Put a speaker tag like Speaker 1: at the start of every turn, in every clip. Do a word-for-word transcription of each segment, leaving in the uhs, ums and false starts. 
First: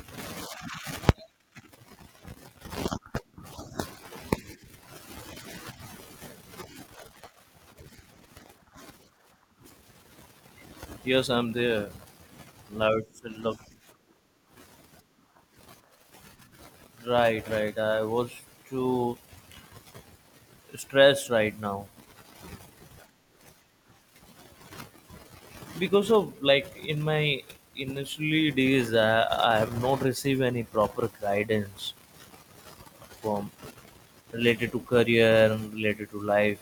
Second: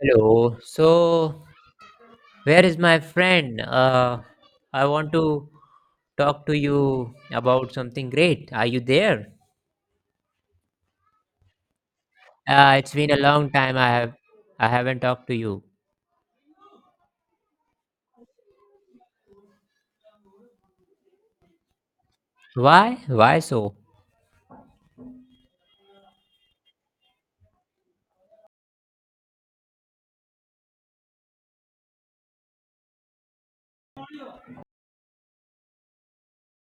Speaker 1: Hello. So, where is my friend? Uh, I want to talk to you about something great. Are you there?
Speaker 2: Yes, I'm there.
Speaker 1: Uh, it's
Speaker 2: Loud,
Speaker 1: been a long
Speaker 2: look,
Speaker 1: time. I have I haven't talked to you.
Speaker 2: right, right. I was too stressed right now
Speaker 1: Why? Why so?
Speaker 2: because of like in my initially days, I, I have not received any proper guidance from related to career and related to life.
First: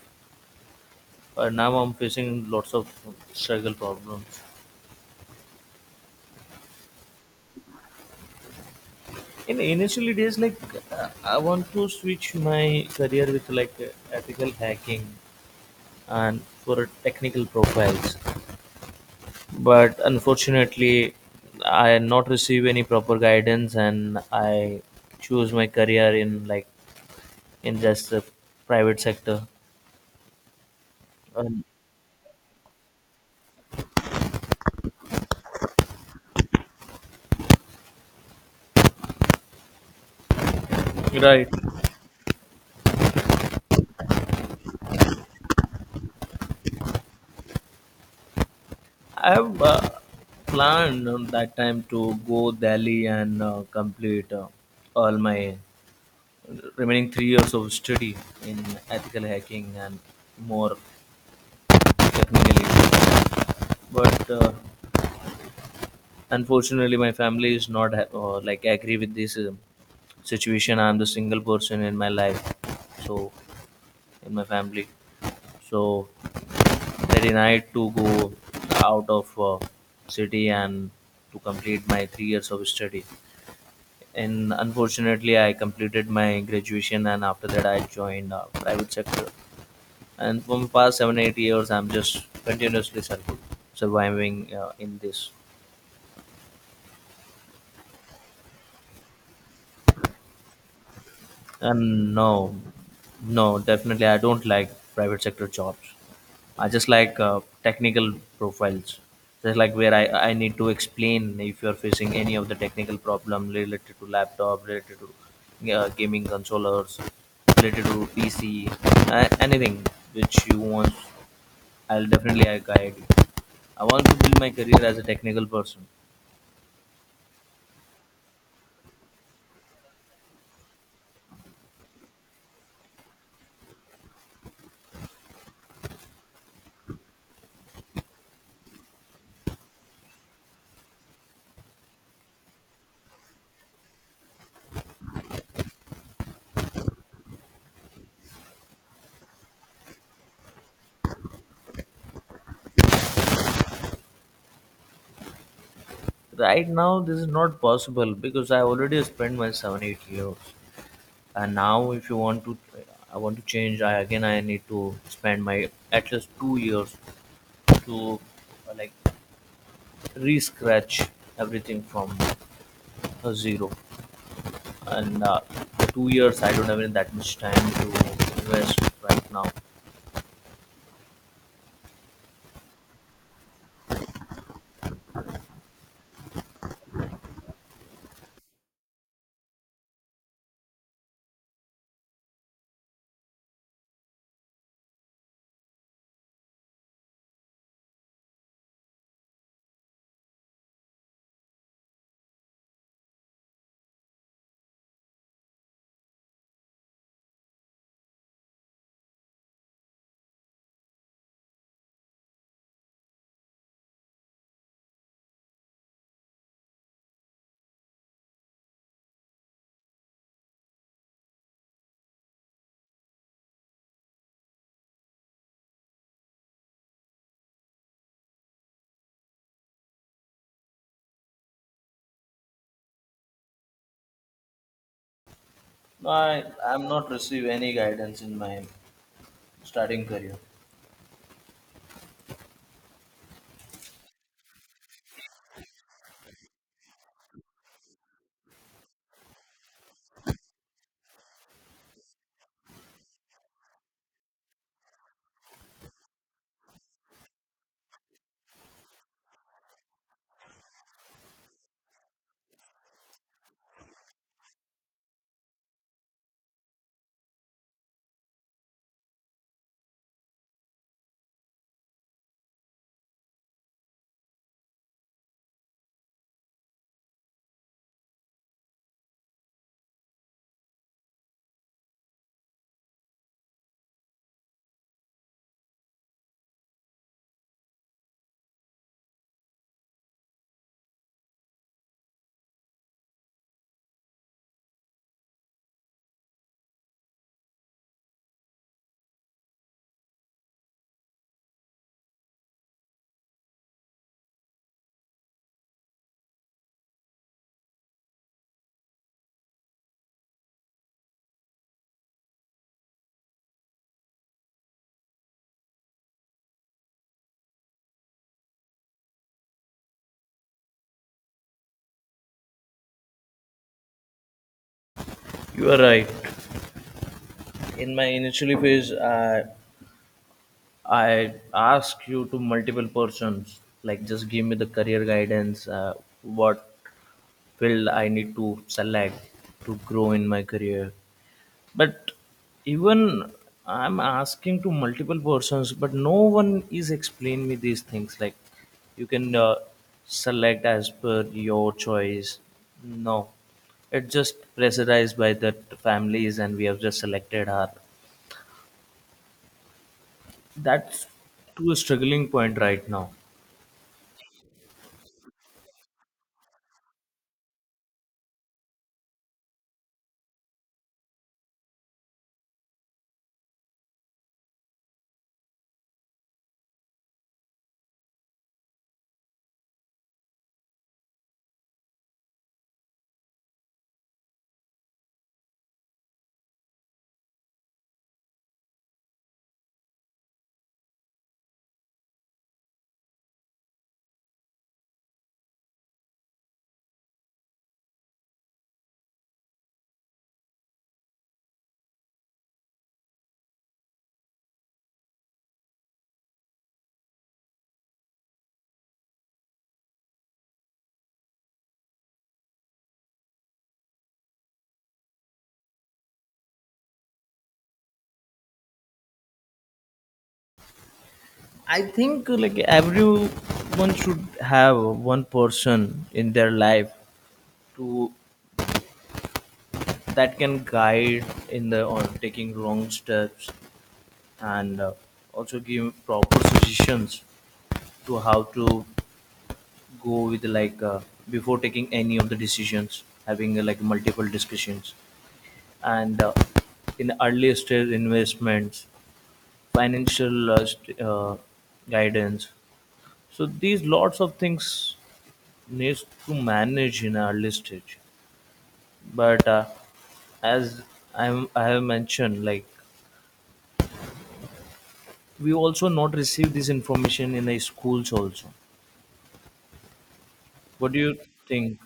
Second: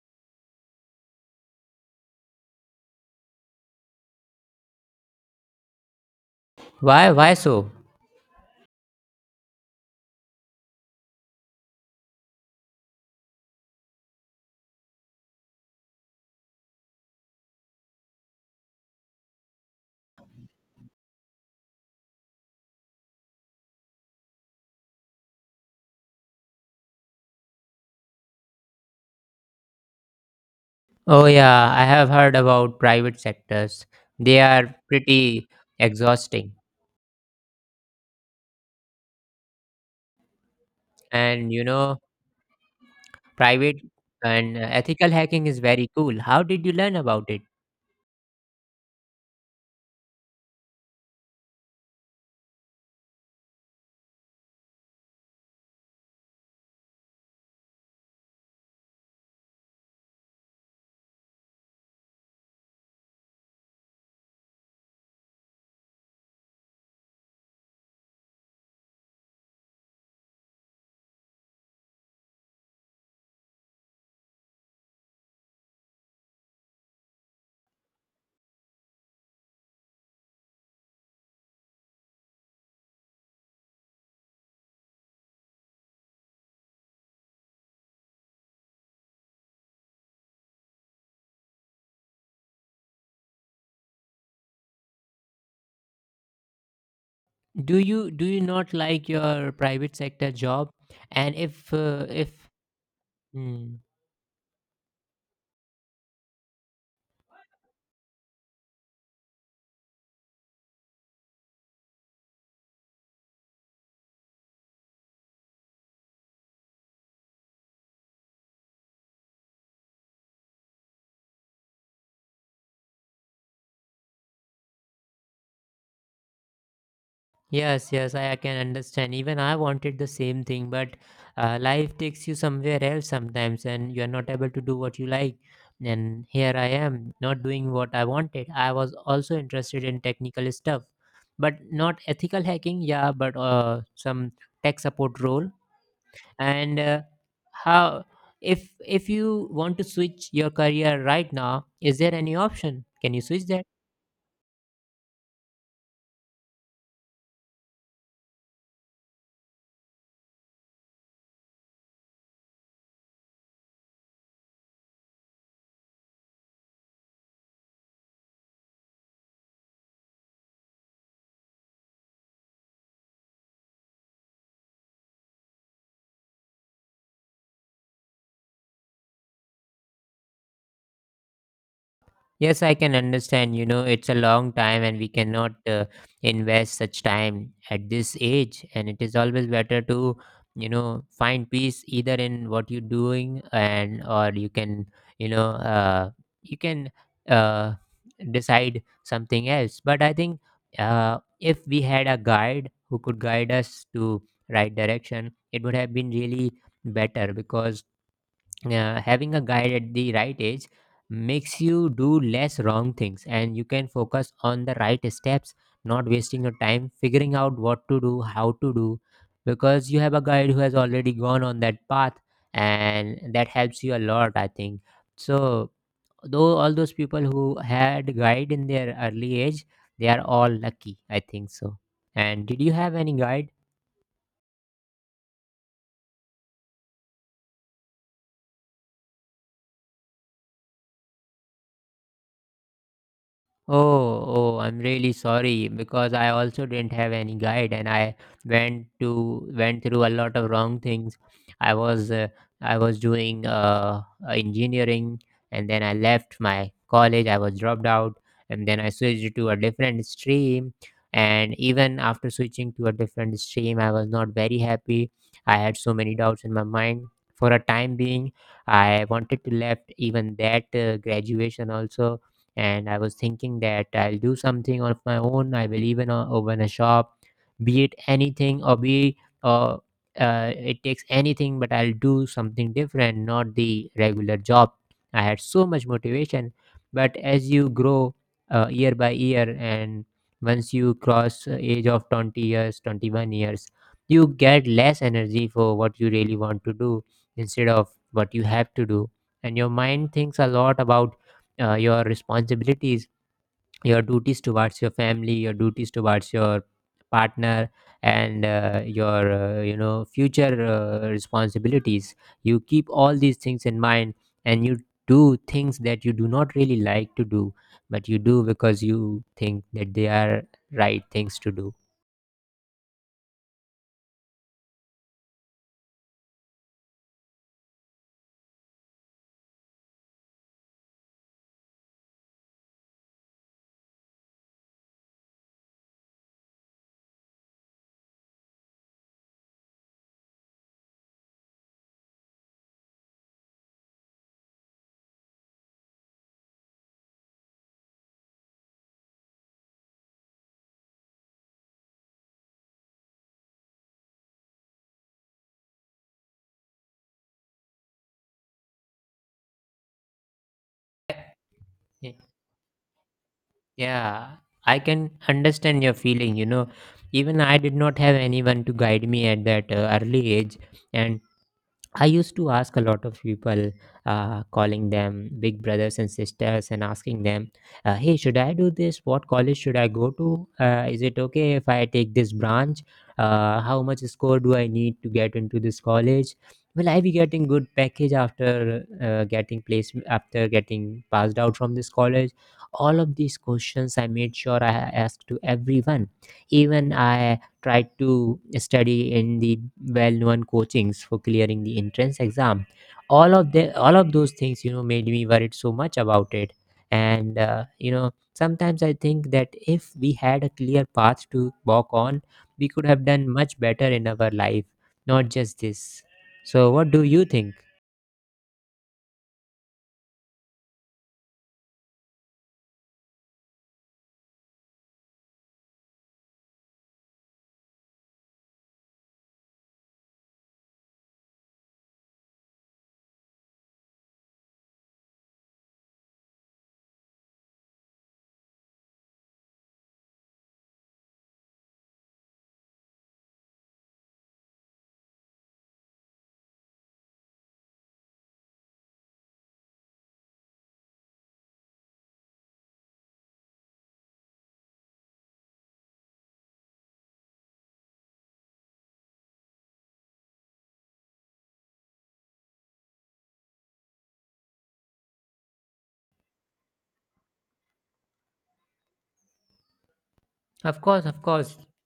Speaker 2: Uh, now I'm facing lots of struggle problems.
Speaker 1: Why? Why so?
Speaker 2: In initially days, like uh, I want to switch my career with like uh, ethical hacking and for technical profiles. But unfortunately I not receive any proper guidance and I choose my career in like in just the private sector.
Speaker 1: Oh
Speaker 2: Um,
Speaker 1: yeah, I have heard about private sectors. They are pretty exhausting,
Speaker 2: right
Speaker 1: and you know, private and uh, ethical hacking is very cool. How did you learn about it?
Speaker 2: I have uh, planned on that time to go delhi and uh, complete uh, all my remaining three years of study in ethical hacking and more technically. But uh, unfortunately my family is not ha- uh, like agree with this um, situation. I'm the single person in my life, so in my family, so they denied to go out of uh, city and to complete my three years of study. And unfortunately I completed my graduation and after that I joined uh, private sector, and for the past seven eight years I'm just continuously sur- surviving uh, in this.
Speaker 1: do you do you not like your private sector job, and if uh,
Speaker 2: And
Speaker 1: if
Speaker 2: no, no,
Speaker 1: Hmm.
Speaker 2: definitely, I don't like private sector jobs. I just like uh, technical profiles. Just like where I, I need to explain if you're facing any of the technical problem related to laptop, related to uh, gaming controllers, related to P C, uh, anything which you want, I'll definitely I guide you. I want to build my career as a technical person.
Speaker 1: Yes, yes, I, I can understand, even I wanted the same thing, but uh, life takes you somewhere else sometimes and you are not able to do what you like, and here I am not doing what I wanted. I was also interested in technical stuff, but not ethical hacking, yeah, but uh, some tech support role. And uh, how, if if you want to switch your career right now, is there any option? Can you switch that?
Speaker 2: Right now, this is not possible because I already spent my seven, eight years. And now if you want to I want to change I again I need to spend my at least two years to uh, like re-scratch everything from uh, zero, and uh, for two years I don't have any that much time to invest right now.
Speaker 1: Yes, I can understand. You know, it's a long time and we cannot uh, invest such time at this age. And it is always better to, you know, find peace either in what you're doing and, or you can, you know, uh, you can uh, decide something else. But I think, uh, if we had a guide who could guide us to right direction, it would have been really better, because uh, having a guide at the right age makes you do less wrong things and you can focus on the right steps, not wasting your time figuring out what to do, how to do, because you have a guide who has already gone on that path, and that helps you a lot, I think so. Though all those people who had guide in their early age, they are all lucky, I think so. And did you have any guide?
Speaker 2: I i'm not receive any guidance in my starting career.
Speaker 1: Oh, oh, I'm really sorry, because I also didn't have any guide and I went to went through a lot of wrong things. I was uh, I was doing uh, uh, engineering, and then I left my college. I was dropped out, and then I switched to a different stream. And even after switching to a different stream, I was not very happy. I had so many doubts in my mind. For a time being, I wanted to left even that uh, graduation also, and I was thinking that I'll do something of my own. I will even uh, open a shop, be it anything or be uh, uh, it takes anything, but I'll do something different, not the regular job. I had so much motivation, but as you grow uh, year by year, and once you cross uh, age of twenty years, twenty-one years, you get less energy for what you really want to do, instead of what you have to do, and your mind thinks a lot about uh, your responsibilities, your duties towards your family, your duties towards your partner, and uh, your uh, you know future uh, responsibilities. You keep all these things in mind, and you do things that you do not really like to do, but you do because you think that they are right things to do.
Speaker 2: You are right. In my initially phase i i ask you to multiple persons, like just give me the career guidance, uh, what field I need to select to grow in my career. But even I'm asking to multiple persons, but no one is explaining me these things. Like you can uh, select as per your choice. No, it's just pressurized by the families, and we have just selected her. That's to a
Speaker 1: Y-
Speaker 2: struggling point right now.
Speaker 1: yeah I can understand your feeling. You know even I did not have anyone to guide me at that uh, early age, and I used to ask a lot of people, uh, calling them big brothers and sisters, and asking them, uh, "Hey, should I do this? What college should I go to? Uh, is it okay if I take this branch? Uh, how much score do I need to get into this college? Will I be getting good package after uh, getting placed, after getting passed out from this college?" All of these questions, I made sure I asked to everyone. Even I tried to study in the well-known coachings for clearing the entrance exam. All of the all of those things, you know, made me worried so much about it. And uh, you know, sometimes I think that if we had a clear path to walk on, we could have done much better in our life, not just this. So, what do you think?
Speaker 2: I think uh, like everyone should have one person in their life to that can guide in the on taking wrong steps, and uh, also give proper suggestions to how to go with like uh, before taking any of the decisions having uh, like multiple discussions, and uh, in early stage investments, financial uh, st- uh, guidance. So these lots of things needs to manage in early stage. But uh, as I'm, I have mentioned, like we also not receive this information in the schools also.
Speaker 1: Of
Speaker 2: What do
Speaker 1: course,
Speaker 2: you
Speaker 1: of course.
Speaker 2: think?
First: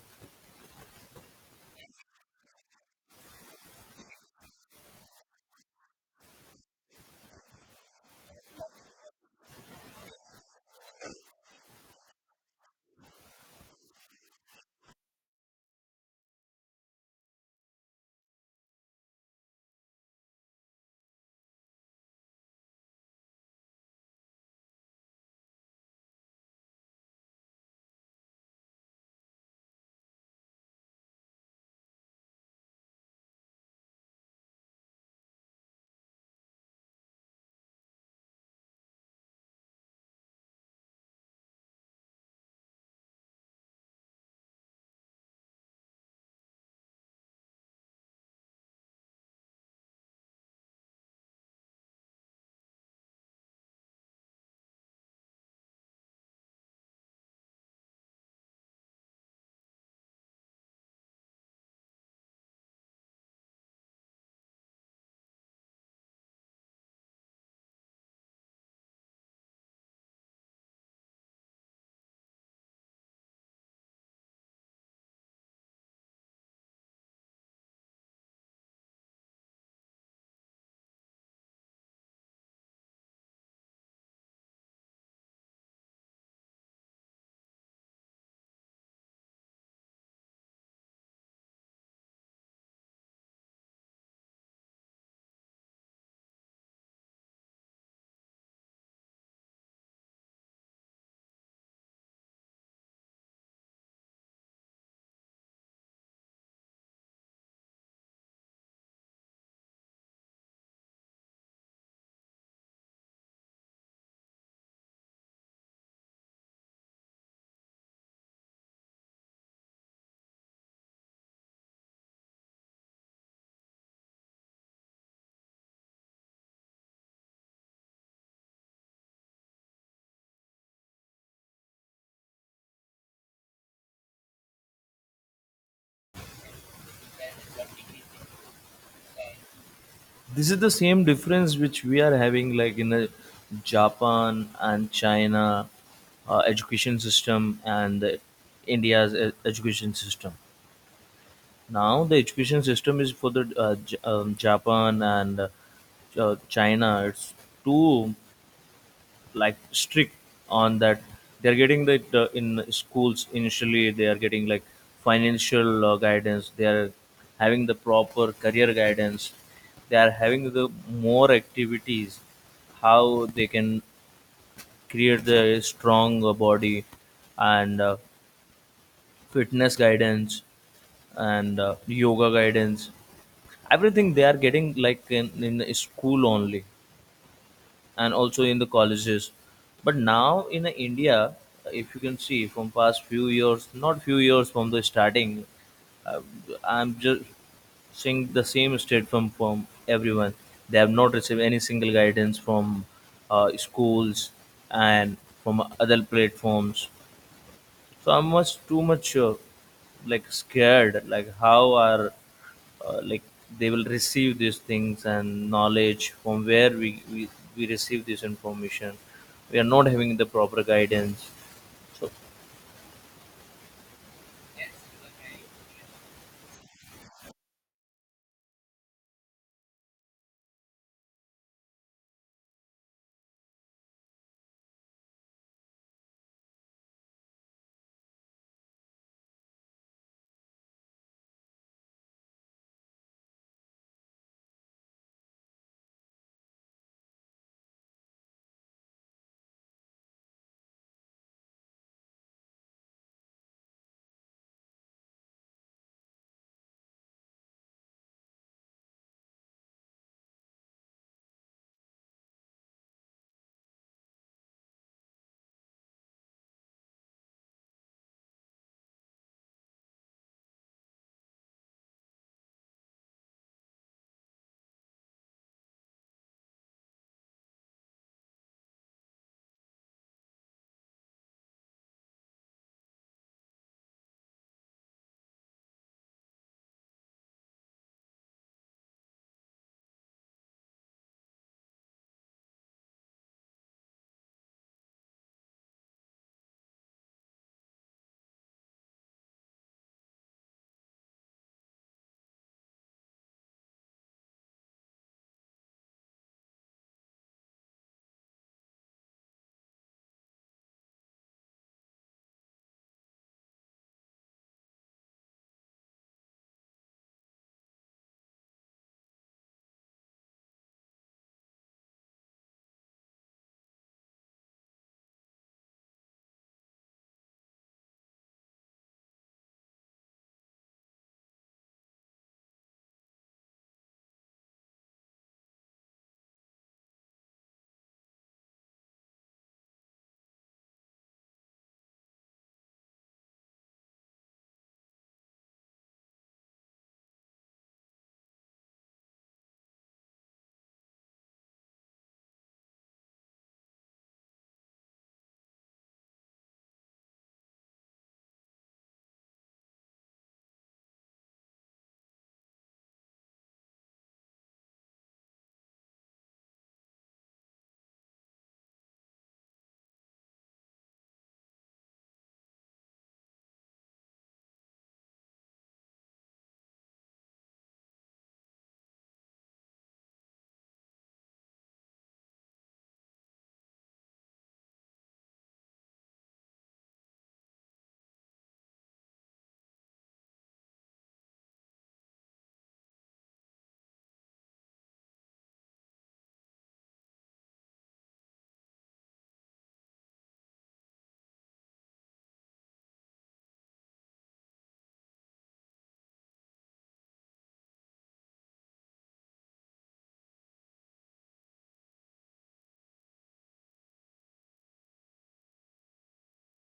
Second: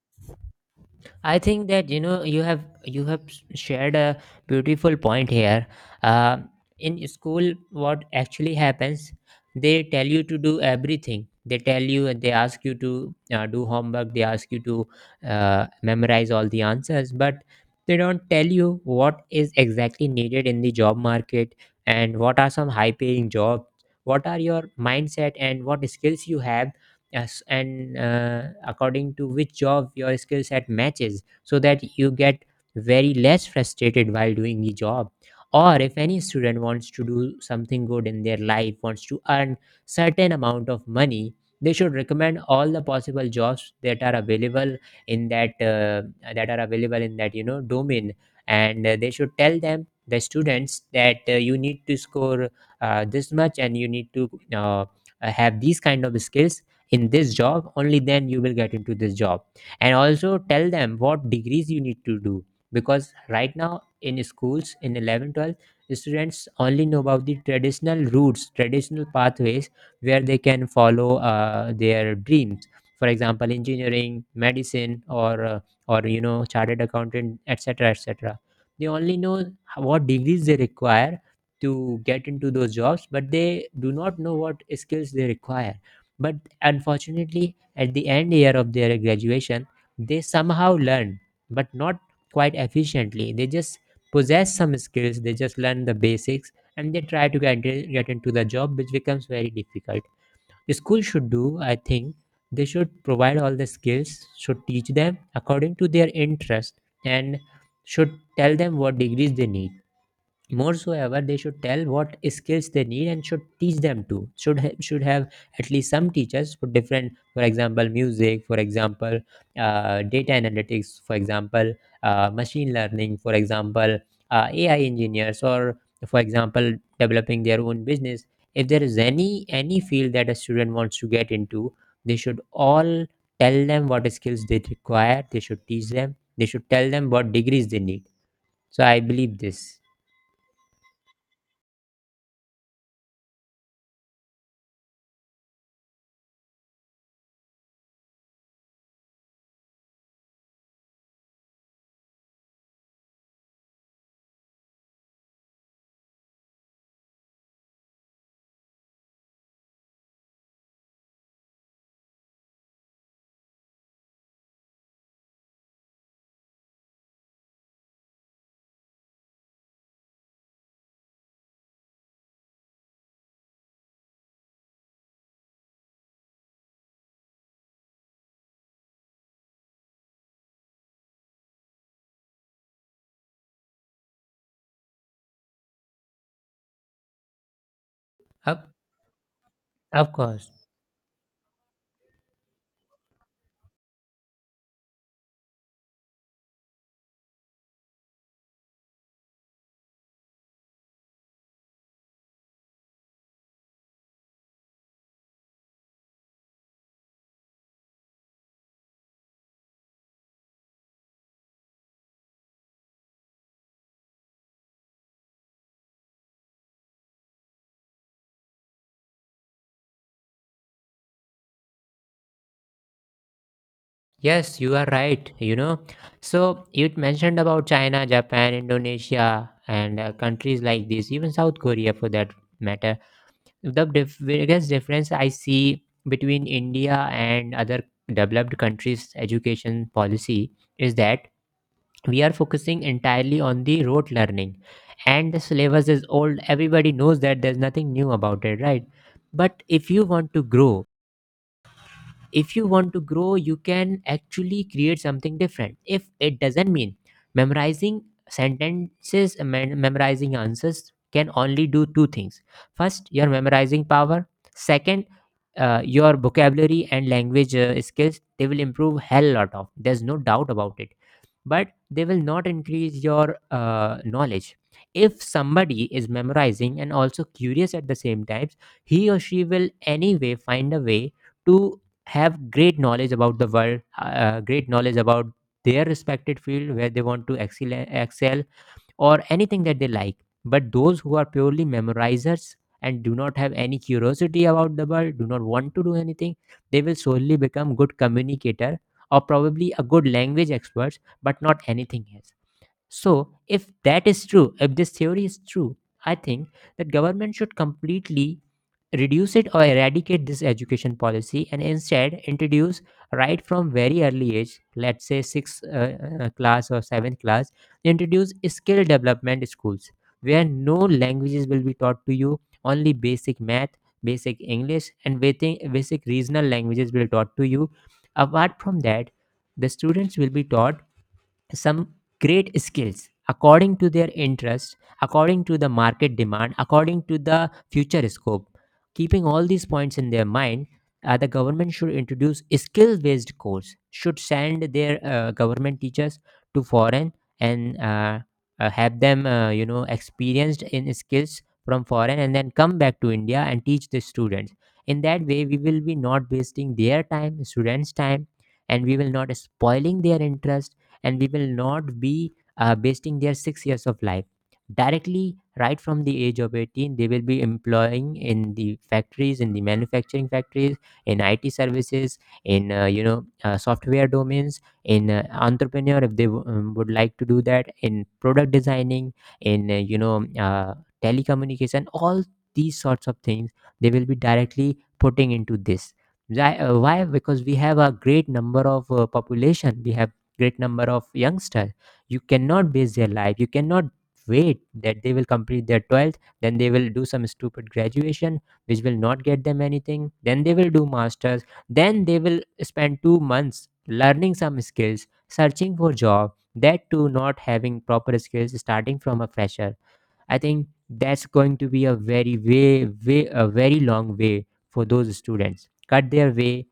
Speaker 1: I think that you know you have you have s- shared a beautiful point here. Uh, in school, what actually happens? They tell you to do everything. They tell you, and they ask you to uh, do homework. They ask you to uh, memorize all the answers, but they don't tell you what is exactly needed in the job market and what are some high-paying jobs. What are your mindset, and what skills you have, yes, and uh, according to which job your skill set matches, so that you get very less frustrated while doing the job. Or if any student wants to do something good in their life, wants to earn certain amount of money, they should recommend all the possible jobs that are available in that uh, that are available in that you know domain. And uh, they should tell them, the students, that uh, you need to score uh, this much, and you need to uh, uh, have these kind of skills in this job. Only then you will get into this job, and also tell them what degrees you need to do. Because right now in schools, in eleven twelve, students only know about the traditional routes, traditional pathways where they can follow uh, their dreams, for example, engineering, medicine, or uh, or you know chartered accountant, etc., etc. They only know h- what degrees they require to get into those jobs, but they do not know what skills they require. But unfortunately, at the end year of their graduation, they somehow learn, but not quite efficiently. They just possess some skills, they just learn the basics, and they try to get, get into the job, which becomes very difficult. The school should do, I think, they should provide all the skills, should teach them according to their interest, and should tell them what degrees they need. More so ever, they should tell what skills they need and should teach them to. Should ha- should have at least some teachers for different, for example, music, for example, uh, data analytics, for example, uh, machine learning, for example, uh, A I engineers, or for example, developing their own business. If there is any any field that a student wants to get into, they should all tell them what skills they require. They should teach them. They should tell them what degrees they need. So I believe this.
Speaker 2: This is the same difference which we are having like in the japan and china uh, education system, and uh, india's e- education system. Now the education system is for the uh, J- um, japan and uh, china, it's too like strict on that. They're getting that uh, in schools initially they are getting like financial uh, guidance. They are having the proper career guidance. They are having the more activities how they can create the strong uh, body and uh, fitness guidance and uh, yoga guidance. Everything they are getting like in, in the school only, and also in the
Speaker 1: Up.
Speaker 2: colleges. But
Speaker 1: Of
Speaker 2: now in
Speaker 1: course.
Speaker 2: india, if you can see from past few years, not few years from the starting, uh, I'm just seeing the same state from from everyone. They have not received any single guidance from uh, schools and from other platforms. So I'm much too much uh, like scared, like how are uh, like they will receive these things and knowledge from where we, we we receive this information. We are not having the proper guidance.
Speaker 1: Yes, you are right. You know, so you mentioned about China, Japan, Indonesia, and uh, countries like this, even South Korea for that matter. The dif- biggest difference I see between India and other developed countries' education policy is that we are focusing entirely on the rote learning, and the syllabus is old. Everybody knows that there's nothing new about it, right? But if you want to grow, if you want to grow you can actually create something different. If it doesn't mean memorizing sentences, mem- memorizing answers can only do two things. First, your memorizing power. Second, uh, your vocabulary and language uh, skills, they will improve hell lot of, there's no doubt about it, but they will not increase your uh, knowledge. If somebody is memorizing and also curious at the same times, he or she will anyway find a way to have great knowledge about the world, uh, great knowledge about their respected field where they want to excel, excel, or anything that they like. But those who are purely memorizers and do not have any curiosity about the world, do not want to do anything, they will solely become good communicator, or probably a good language experts, but not anything else. So, if that is true, if this theory is true, I think that government should completely reduce it or eradicate this education policy, and instead introduce, right from very early age, let's say sixth uh, uh, class or seventh class, introduce skill development schools where no languages will be taught to you, only basic math, basic English, and basic, basic regional languages will be taught to you. Apart from that, the students will be taught some great skills according to their interest, according to the market demand, according to the future scope. Keeping all these points in their mind, uh, the government should introduce skill-based course. Should send their uh, government teachers to foreign, and uh, uh, have them, uh, you know, experienced in skills from foreign, and then come back to India and teach the students. In that way, we will be not wasting their time, students' time, and we will not spoiling their interest, and we will not be uh, wasting their six years of life. Directly right from the age of eighteen, they will be employing in the factories, in the manufacturing factories, in it services, in uh, you know uh, software domains, in uh, entrepreneur if they w- um, would like to do that, in product designing, in uh, you know uh, telecommunication, all these sorts of things they will be directly putting into this. Why, uh, why? Because we have a great number of uh, population, we have great number of youngsters. You cannot base their life, you cannot wait that they will complete their twelfth, then they will do some stupid graduation which will not get them anything, then they will do masters, then they will spend two months learning some skills, searching for job, that too not having proper skills, starting from a fresher. I think that's going to be a very way, way, a very long way for those students. Cut their way,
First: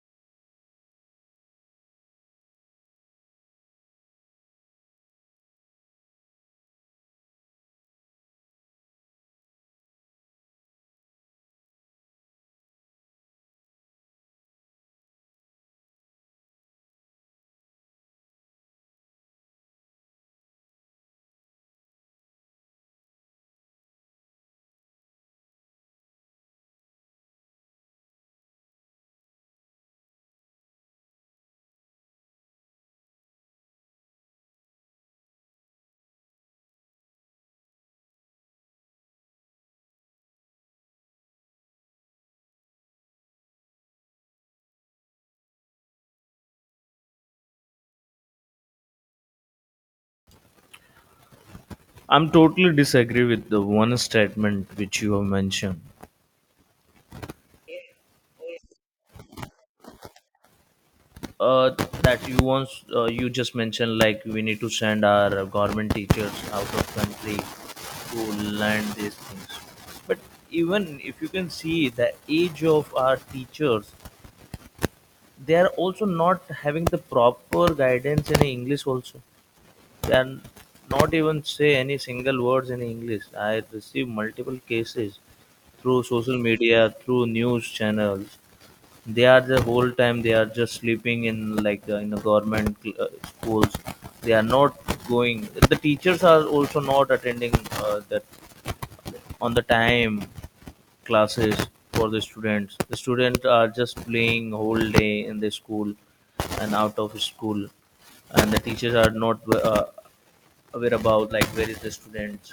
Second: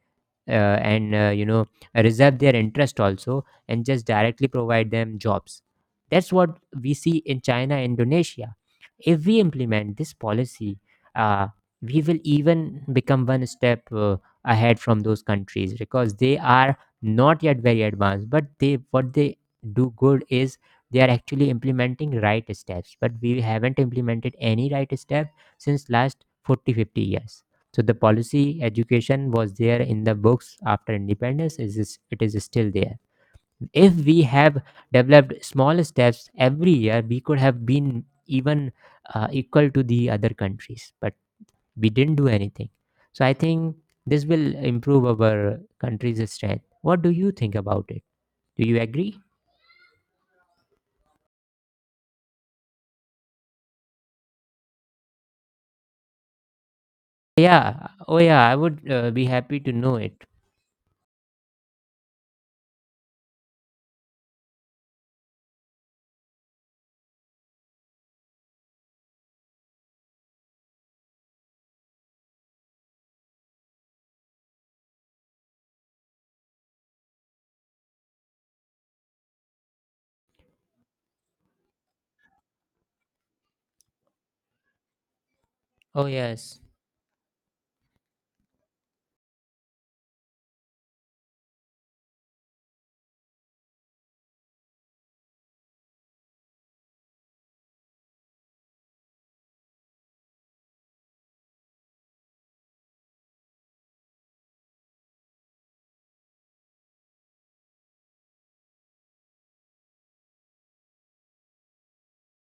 Speaker 1: uh, and uh, you know reserve their interest also and just directly provide them jobs. That's what we see in China and Indonesia. If we implement this policy, uh, we will even become one step uh, ahead from those countries, because they are not yet very advanced, but they, what they do good is they are actually implementing right steps, but we haven't implemented any right step since last forty fifty years. So the policy education was there in the books after independence. It is, it is still there. If we have developed small steps every year, we could have been even uh, equal to the other countries. But we didn't do anything. So I think this will improve our country's strength. What do you think about it? Do you agree?
Speaker 2: I'm totally disagree with the one statement which you have mentioned.
Speaker 1: Yeah. Oh, yeah. I would uh, be happy to know it.
Speaker 2: uh, that you once uh, you just mentioned like we need to send our government teachers out of country to learn these things. But even if you can see the age of our teachers, they are also not having the proper guidance in english also. Can not even say any single words in English. I receive multiple cases through
Speaker 1: Oh,
Speaker 2: social
Speaker 1: yes.
Speaker 2: media, through news channels. They are the whole time they are just sleeping in like uh, in the government uh, schools. They are not going. The teachers are also not attending uh, that on the time classes for the students. The students are just playing whole day in the school and out of school, and the teachers are not uh, aware about like where is the students.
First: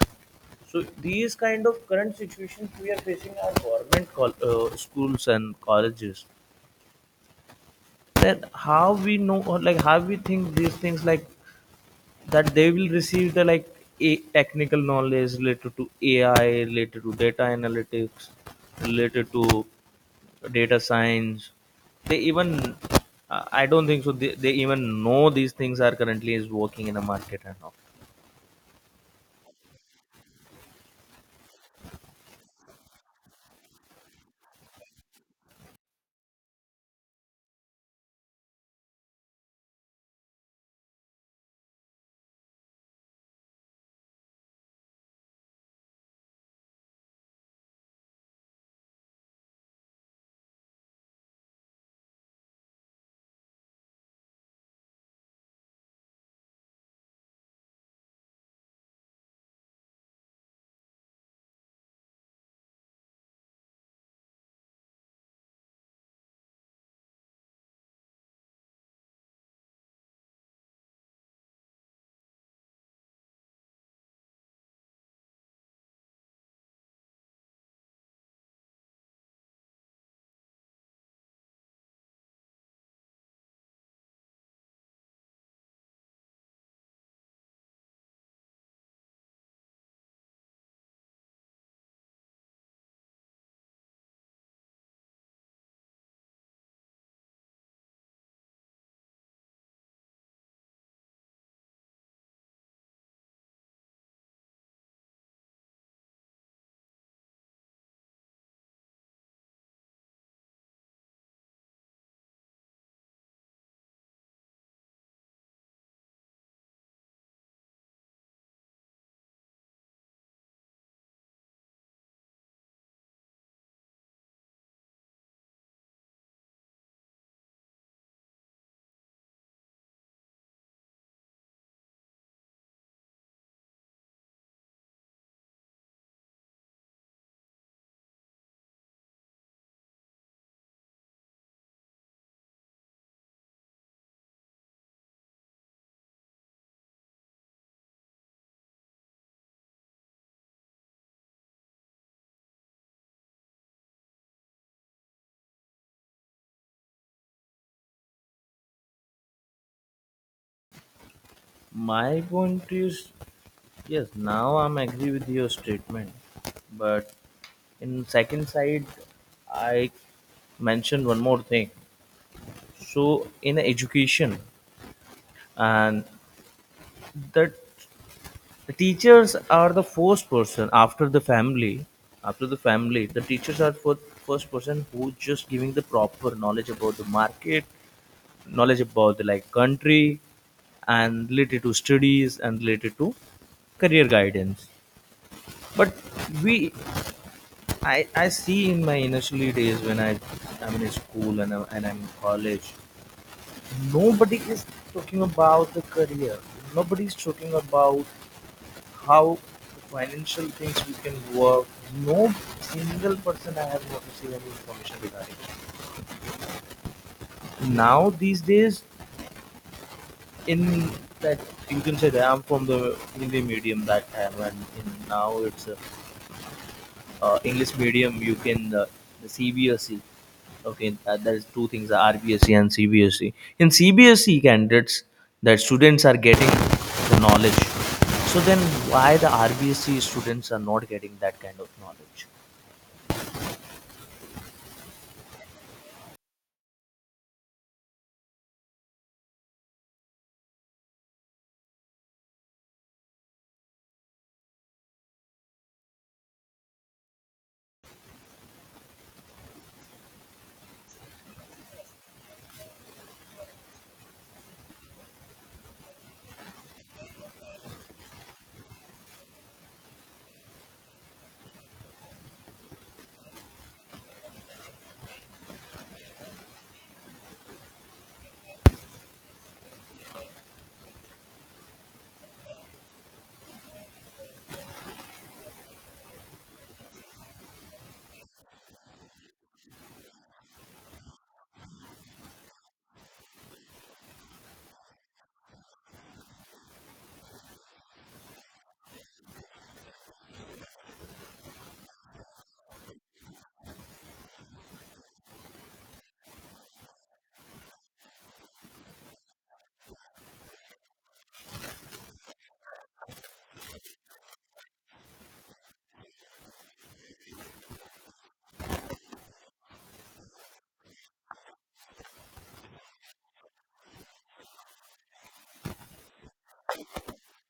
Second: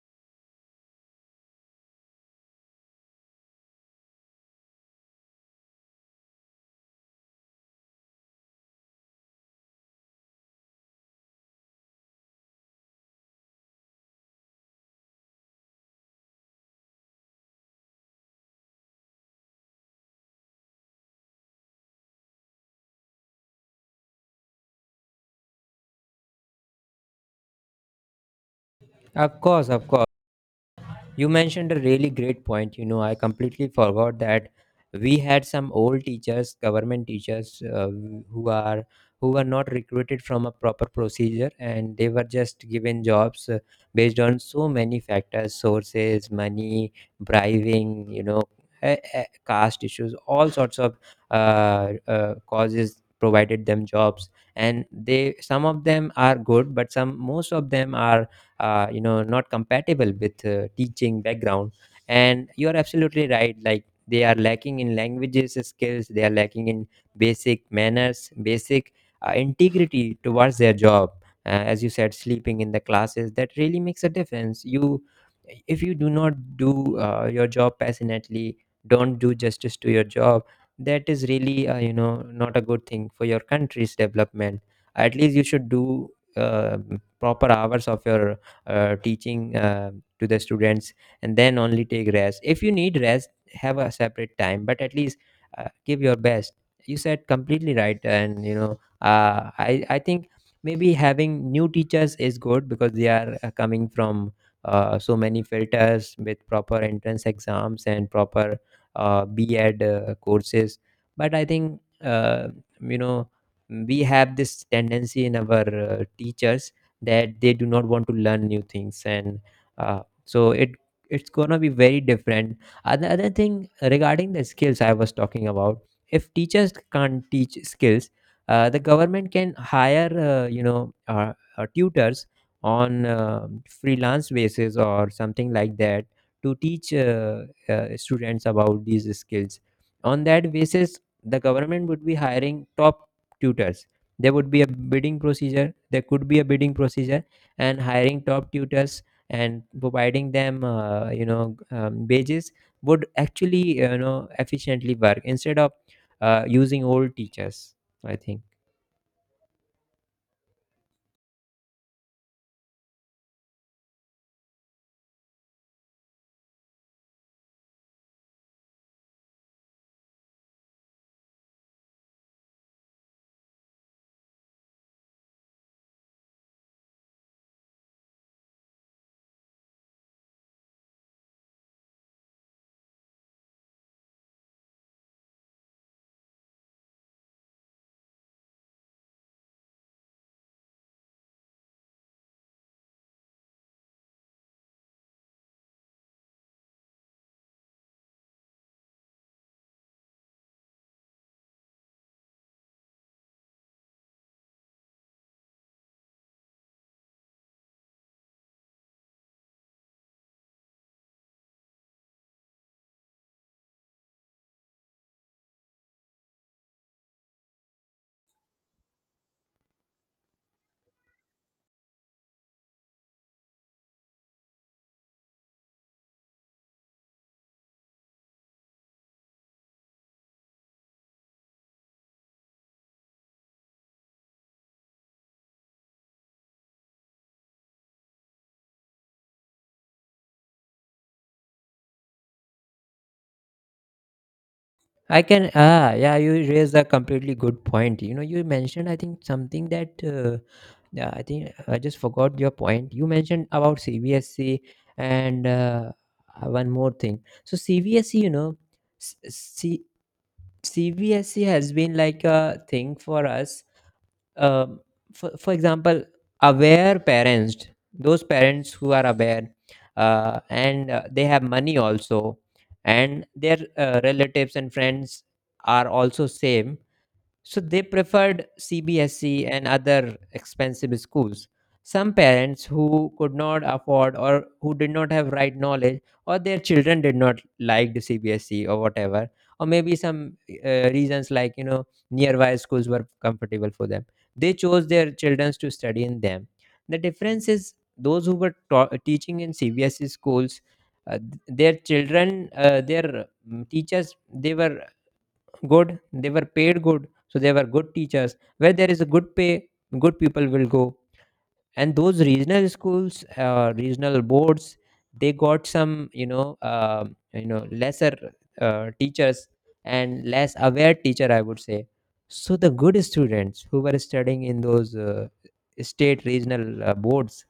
Speaker 2: So these kind of current situations we are facing are government col- uh, schools and colleges. Then how we know or like how we think these things like that they will receive the like a technical knowledge related to A I, related to data analytics, related to data science. They even uh, I don't think so. They, they even know these things are currently is working in the market and all.
Speaker 1: Of course, of course. You mentioned a really great point. You know, I completely forgot that we had some old teachers, government teachers, uh, who are, who were not recruited from a proper procedure, and they were just given jobs uh, based on so many factors: sources, money, bribing, you know, eh, eh, caste issues, all sorts of uh, uh, causes provided them jobs. And they, some of them are good, but some, most of them are uh, you know not compatible with uh, teaching background. And you are absolutely right, like they are lacking in languages skills, they are lacking in basic manners, basic uh, integrity towards their job. Uh, as you said, sleeping in the classes, that really makes a difference. You, if you do not do uh, your job passionately, don't do justice to your job, that is really uh, you know not a good thing for your country's development. At least you should do uh, proper hours of your uh, teaching uh, to the students, and then only take rest. If you need rest, have a separate time, but at least uh, give your best. You said completely right. And you know, uh, i i think maybe having new teachers is good, because they are uh, coming from uh, so many filters with proper entrance exams and proper uh, BEd uh, courses. But I think, uh, you know we have this tendency in our uh, teachers that they do not want to learn new things, and uh, so it, it's gonna be very different. Other, other thing regarding the skills I was talking about, if teachers can't teach skills, uh, the government can hire uh, you know uh, uh, tutors on uh, freelance basis or something like that, to teach uh, uh, students about these skills. On that basis, the government would be hiring top tutors. There would be a bidding procedure, there could be a bidding procedure, and hiring top tutors and providing them uh, you know um, wages would actually, you know, efficiently work instead of uh, using old teachers, I think.
Speaker 2: My point is yes. Now I'm agree with your statement, but in second side, I mentioned one more thing. So in education and that, the teachers are the first person after the family. After the family, the teachers are for first person who just giving the proper knowledge about the market, knowledge about the like country, and related to studies and related to career guidance. But we, I, I see in my initially days when I, I'm in school, and I'm, and I'm in college, nobody is talking about the career. Nobody is talking about how financial things we can work. No single person I have not received any information regarding. Now these days, in that, you can say that I'm from the Hindi medium that time, and in, now it's uh, uh, English medium. You can uh, the C B S E. Okay, that, that is two things: R B S E and C B S E. In C B S E candidates, that students are getting the knowledge. So then, why the R B S E students are not getting that kind of knowledge?
Speaker 1: I can, ah, yeah, you raised a completely good point. You know, you mentioned, I think something that, uh, yeah, I think I just forgot your point. You mentioned about CBSC and, uh, one more thing. So CBSC, you know, s- s- C CBSE has been like a thing for us. Um, for, for example, aware parents, those parents who are aware uh, and uh, they have money also, and their uh, relatives and friends are also same. So they preferred C B S E and other expensive schools. Some parents who could not afford or who did not have right knowledge, or their children did not like the C B S E or whatever, or maybe some uh, reasons like, you know, nearby schools were comfortable for them. They chose their children to study in them. The difference is those who were ta- teaching in C B S E schools, uh, th- their children, uh, their mm, teachers, they were good, they were paid good, so they were good teachers. Where there is a good pay, good people will go. And those regional schools, uh, regional boards, they got some, you know, uh, you know lesser uh, teachers and less aware teacher, I would say. So the good students who were studying in those uh, state regional uh, boards,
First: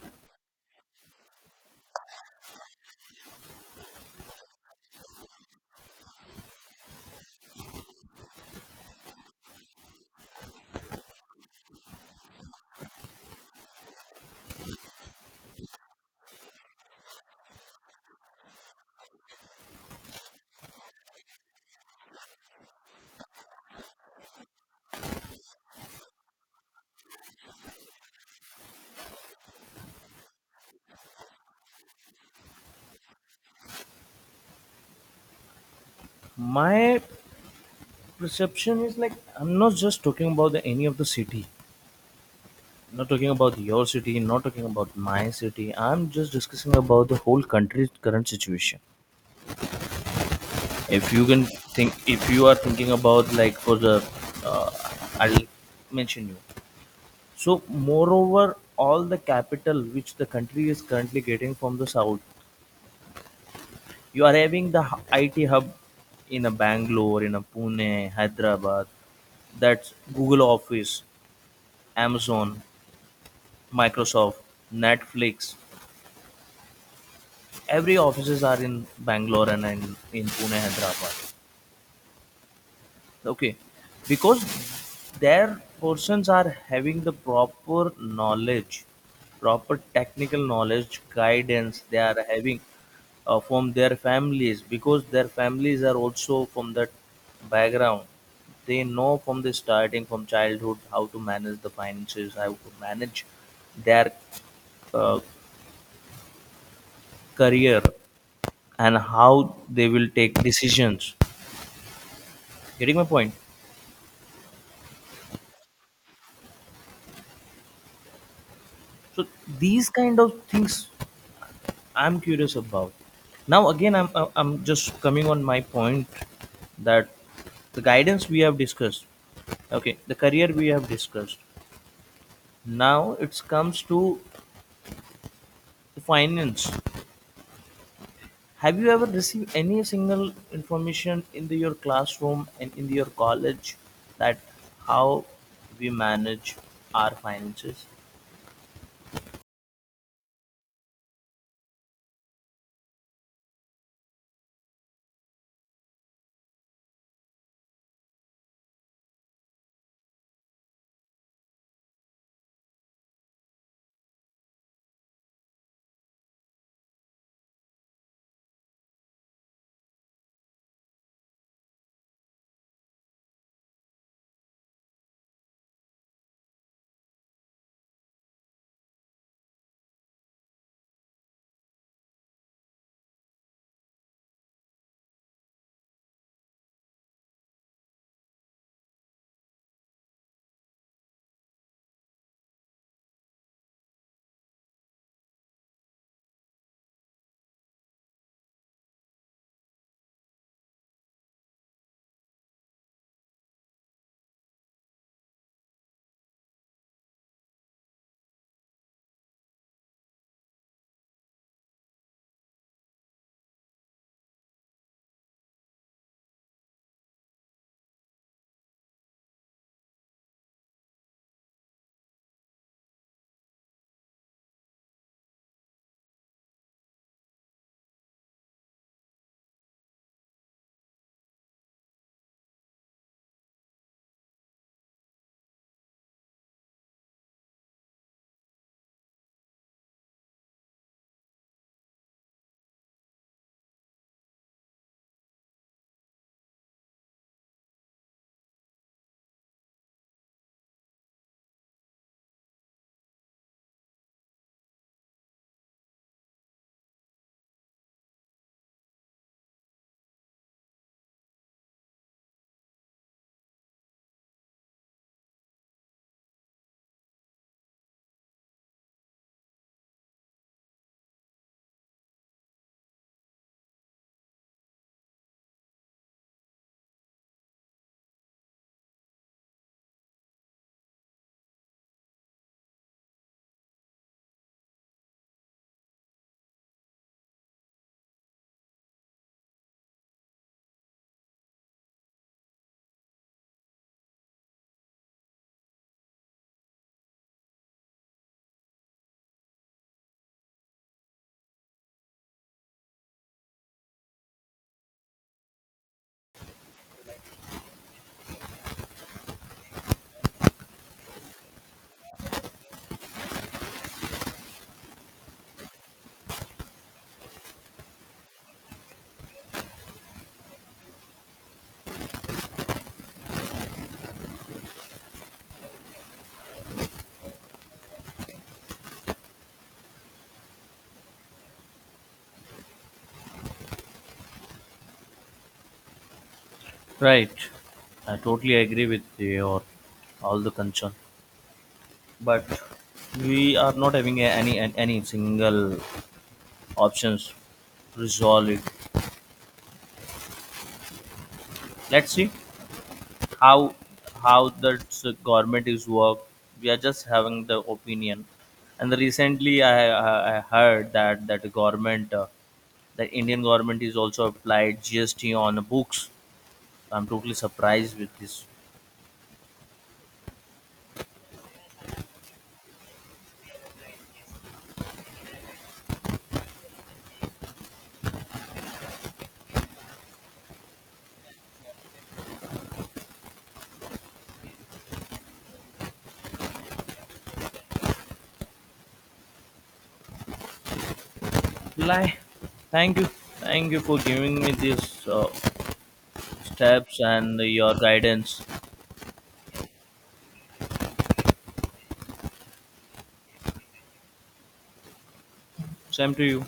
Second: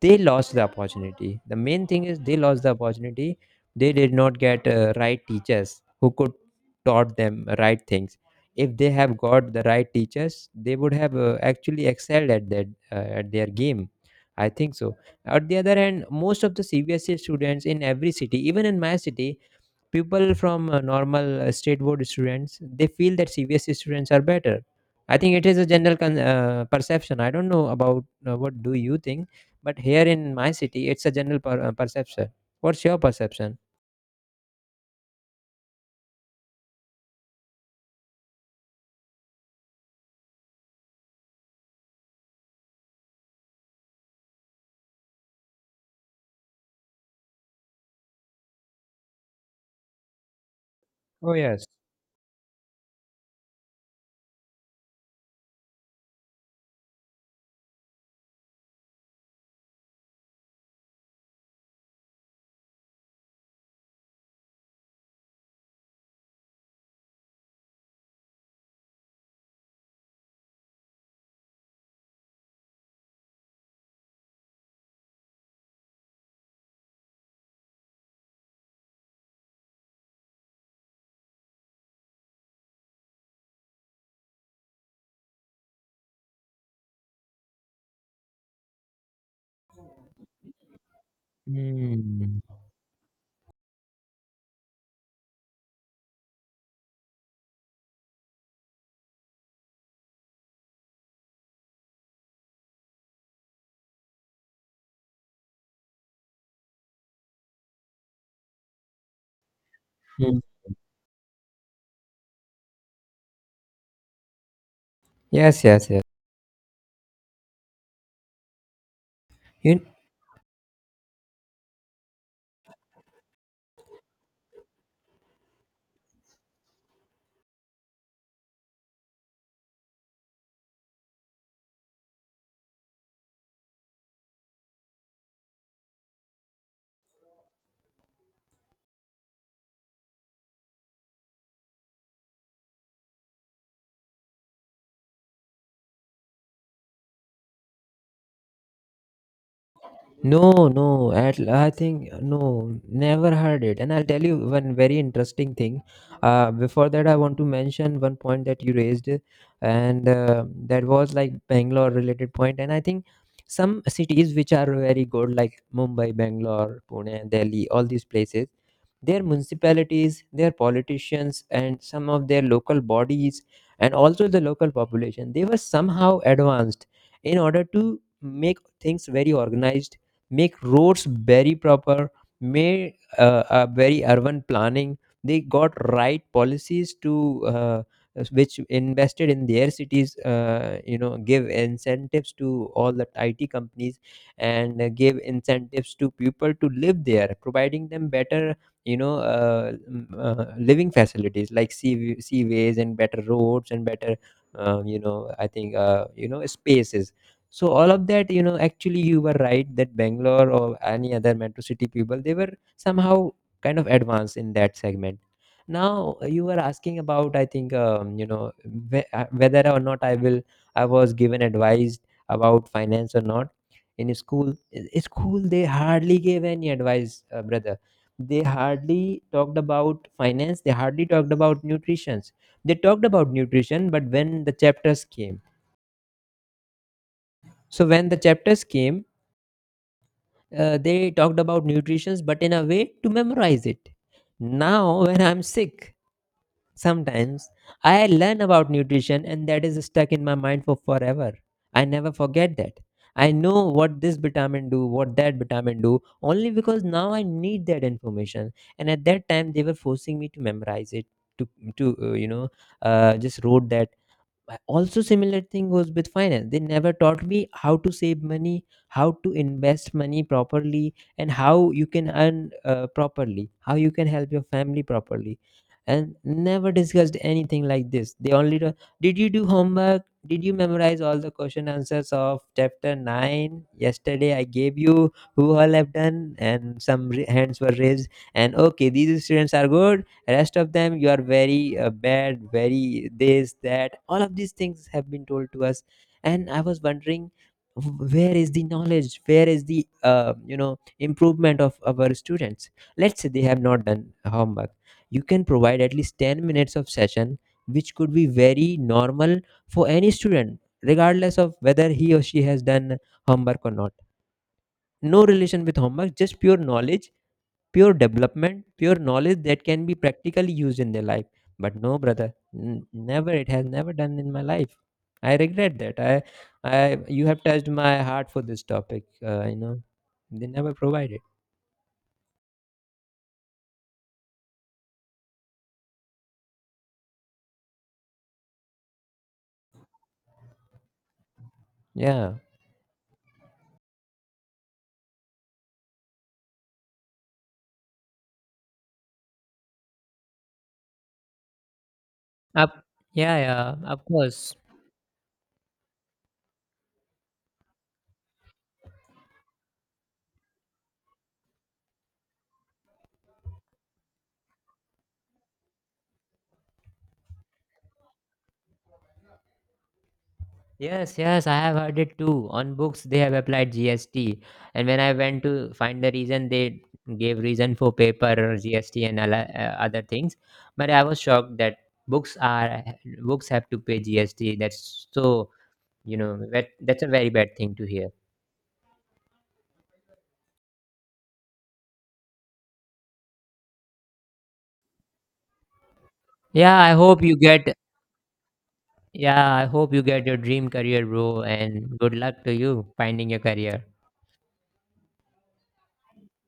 Speaker 1: they lost the opportunity. The main thing is they lost the opportunity. They did not get uh, right teachers who could taught them right things. If they have got the right teachers, they would have uh, actually excelled at their uh, at their game, I think so. At the other hand, most of the C B S E students in every city, even in my city, people from uh, normal uh, state board students, they feel that C B S E students are better. I think it is a general con- uh, perception. I don't know about, uh, what do you think? But here in my city it's a general per- uh, perception. What's your perception?
Speaker 2: My perception is like I'm not just talking about the, any of the city, not talking about your city, not talking about my city. I'm just discussing about the whole country's current situation. If you
Speaker 1: Oh
Speaker 2: can
Speaker 1: yes.
Speaker 2: think, if you are thinking about like for the uh, I'll mention you. So moreover all the capital which the country is currently getting from the south, you are having the hu- it hub in a bangalore, in a pune, hyderabad. That's google office, amazon, Microsoft, Netflix. Every offices are in Bangalore, and in, in Pune, Hyderabad. Okay, because their persons are having the proper knowledge, proper technical knowledge, guidance. They are
Speaker 1: Mm.
Speaker 2: having uh, from their families because their families are also from that background. They know from the starting from childhood how to manage the finances, how to manage their uh, career and how they will take
Speaker 1: Hmm.
Speaker 2: decisions. Getting my point?
Speaker 1: Yes, yes, yes.
Speaker 2: So
Speaker 1: You.
Speaker 2: these kind of things I'm curious about. Now again i'm i'm I'm just coming on my point that the guidance we have discussed, okay, the career we have discussed. Now it comes to the finance. Have you ever received any single information in the, your classroom and in your college that how we manage our finances?
Speaker 1: No, no, at, I think no, never heard it. And I'll tell you one very interesting thing. Uh, before that, I want to mention one point that you raised, and uh, that was like Bangalore related point. And I think some cities which are very good, like Mumbai, Bangalore, Pune, Delhi, all these places, their municipalities, their politicians, and some of their local bodies, and also the local population. They were somehow advanced in order to make things very organized, make roads very proper, made uh, a very urban planning. They got right policies to uh, which invested in their cities. Uh, you know, give incentives to all the I T companies and uh, give incentives to people to live there, providing them better, you know, uh, m- uh, living facilities like sea seaways and better roads and better um, you know I think uh, you know spaces. So all of that, you know, actually you were right, that Bangalore or any other metro city people, they were somehow kind of advanced in that segment. Now uh, you were asking about, I think, um, you know whe- uh, whether or not I will, I was given advice about finance or not. In school, in in school, they hardly gave any advice, uh, brother. They hardly talked about finance, they hardly talked about nutrition. They talked about nutrition, but when the chapters came, so when the chapters came, uh, they talked about nutrition, but in a way to memorize it. Now when I'm sick, sometimes I learn about nutrition, and that is stuck in my mind for forever. I never forget that. I know what this vitamin do, what that vitamin do, only because now I need that information. And at that time, they were forcing me to memorize it, to to uh, you know, uh, just wrote that. I- also similar thing goes with finance. They never taught me how to save money, how to invest money properly, and how you can earn uh, properly, how you can help your family properly, and never discussed anything like this. They only do, did you do homework? Did you memorize all the question answers of chapter nine yesterday I gave you? Who all have done? And some ra- hands were raised, and okay, these students are good, rest of them you are very uh, bad, very this, that, all of these things have been told to us. And I was wondering, w- where is the knowledge, where is the uh, you know improvement of our students? Let's say they have not done homework. You can provide at least ten minutes of session, which could be very normal for any student regardless of whether he or she has done homework or not. No relation with homework, just pure knowledge, pure development, pure knowledge that can be practically used in their life. But no, brother, n- never. It has never done in my life. I regret that. I, I, you have touched my heart for this topic. Uh, you know, they never provided.
Speaker 2: Right. I totally agree with your all the concern,
Speaker 1: Yeah.
Speaker 2: but we are not having a- any an- any single options to resolve it. Let's see
Speaker 1: Up, yeah,
Speaker 2: how
Speaker 1: yeah, of
Speaker 2: how
Speaker 1: course.
Speaker 2: the s- government is work. We are just having the opinion, and recently I, I, I heard that that the government uh, the Indian government is also applied G S T on books. I'm totally surprised with this.
Speaker 1: Yes, yes, I have heard it too. On books, they have applied G S T, and when I went to find the reason, they gave reason for paper or G S T and ala- uh, other things. But I was shocked that books are books have to pay G S T. That's so, you know, that that's a very bad thing to hear.
Speaker 2: Lie. Thank you, thank you for giving me this. Uh,
Speaker 1: Yeah, I
Speaker 2: steps
Speaker 1: hope you
Speaker 2: and your
Speaker 1: get.
Speaker 2: guidance.
Speaker 1: Yeah, I hope you get your dream career, bro, and good luck to you finding your career.
Speaker 2: Same to you.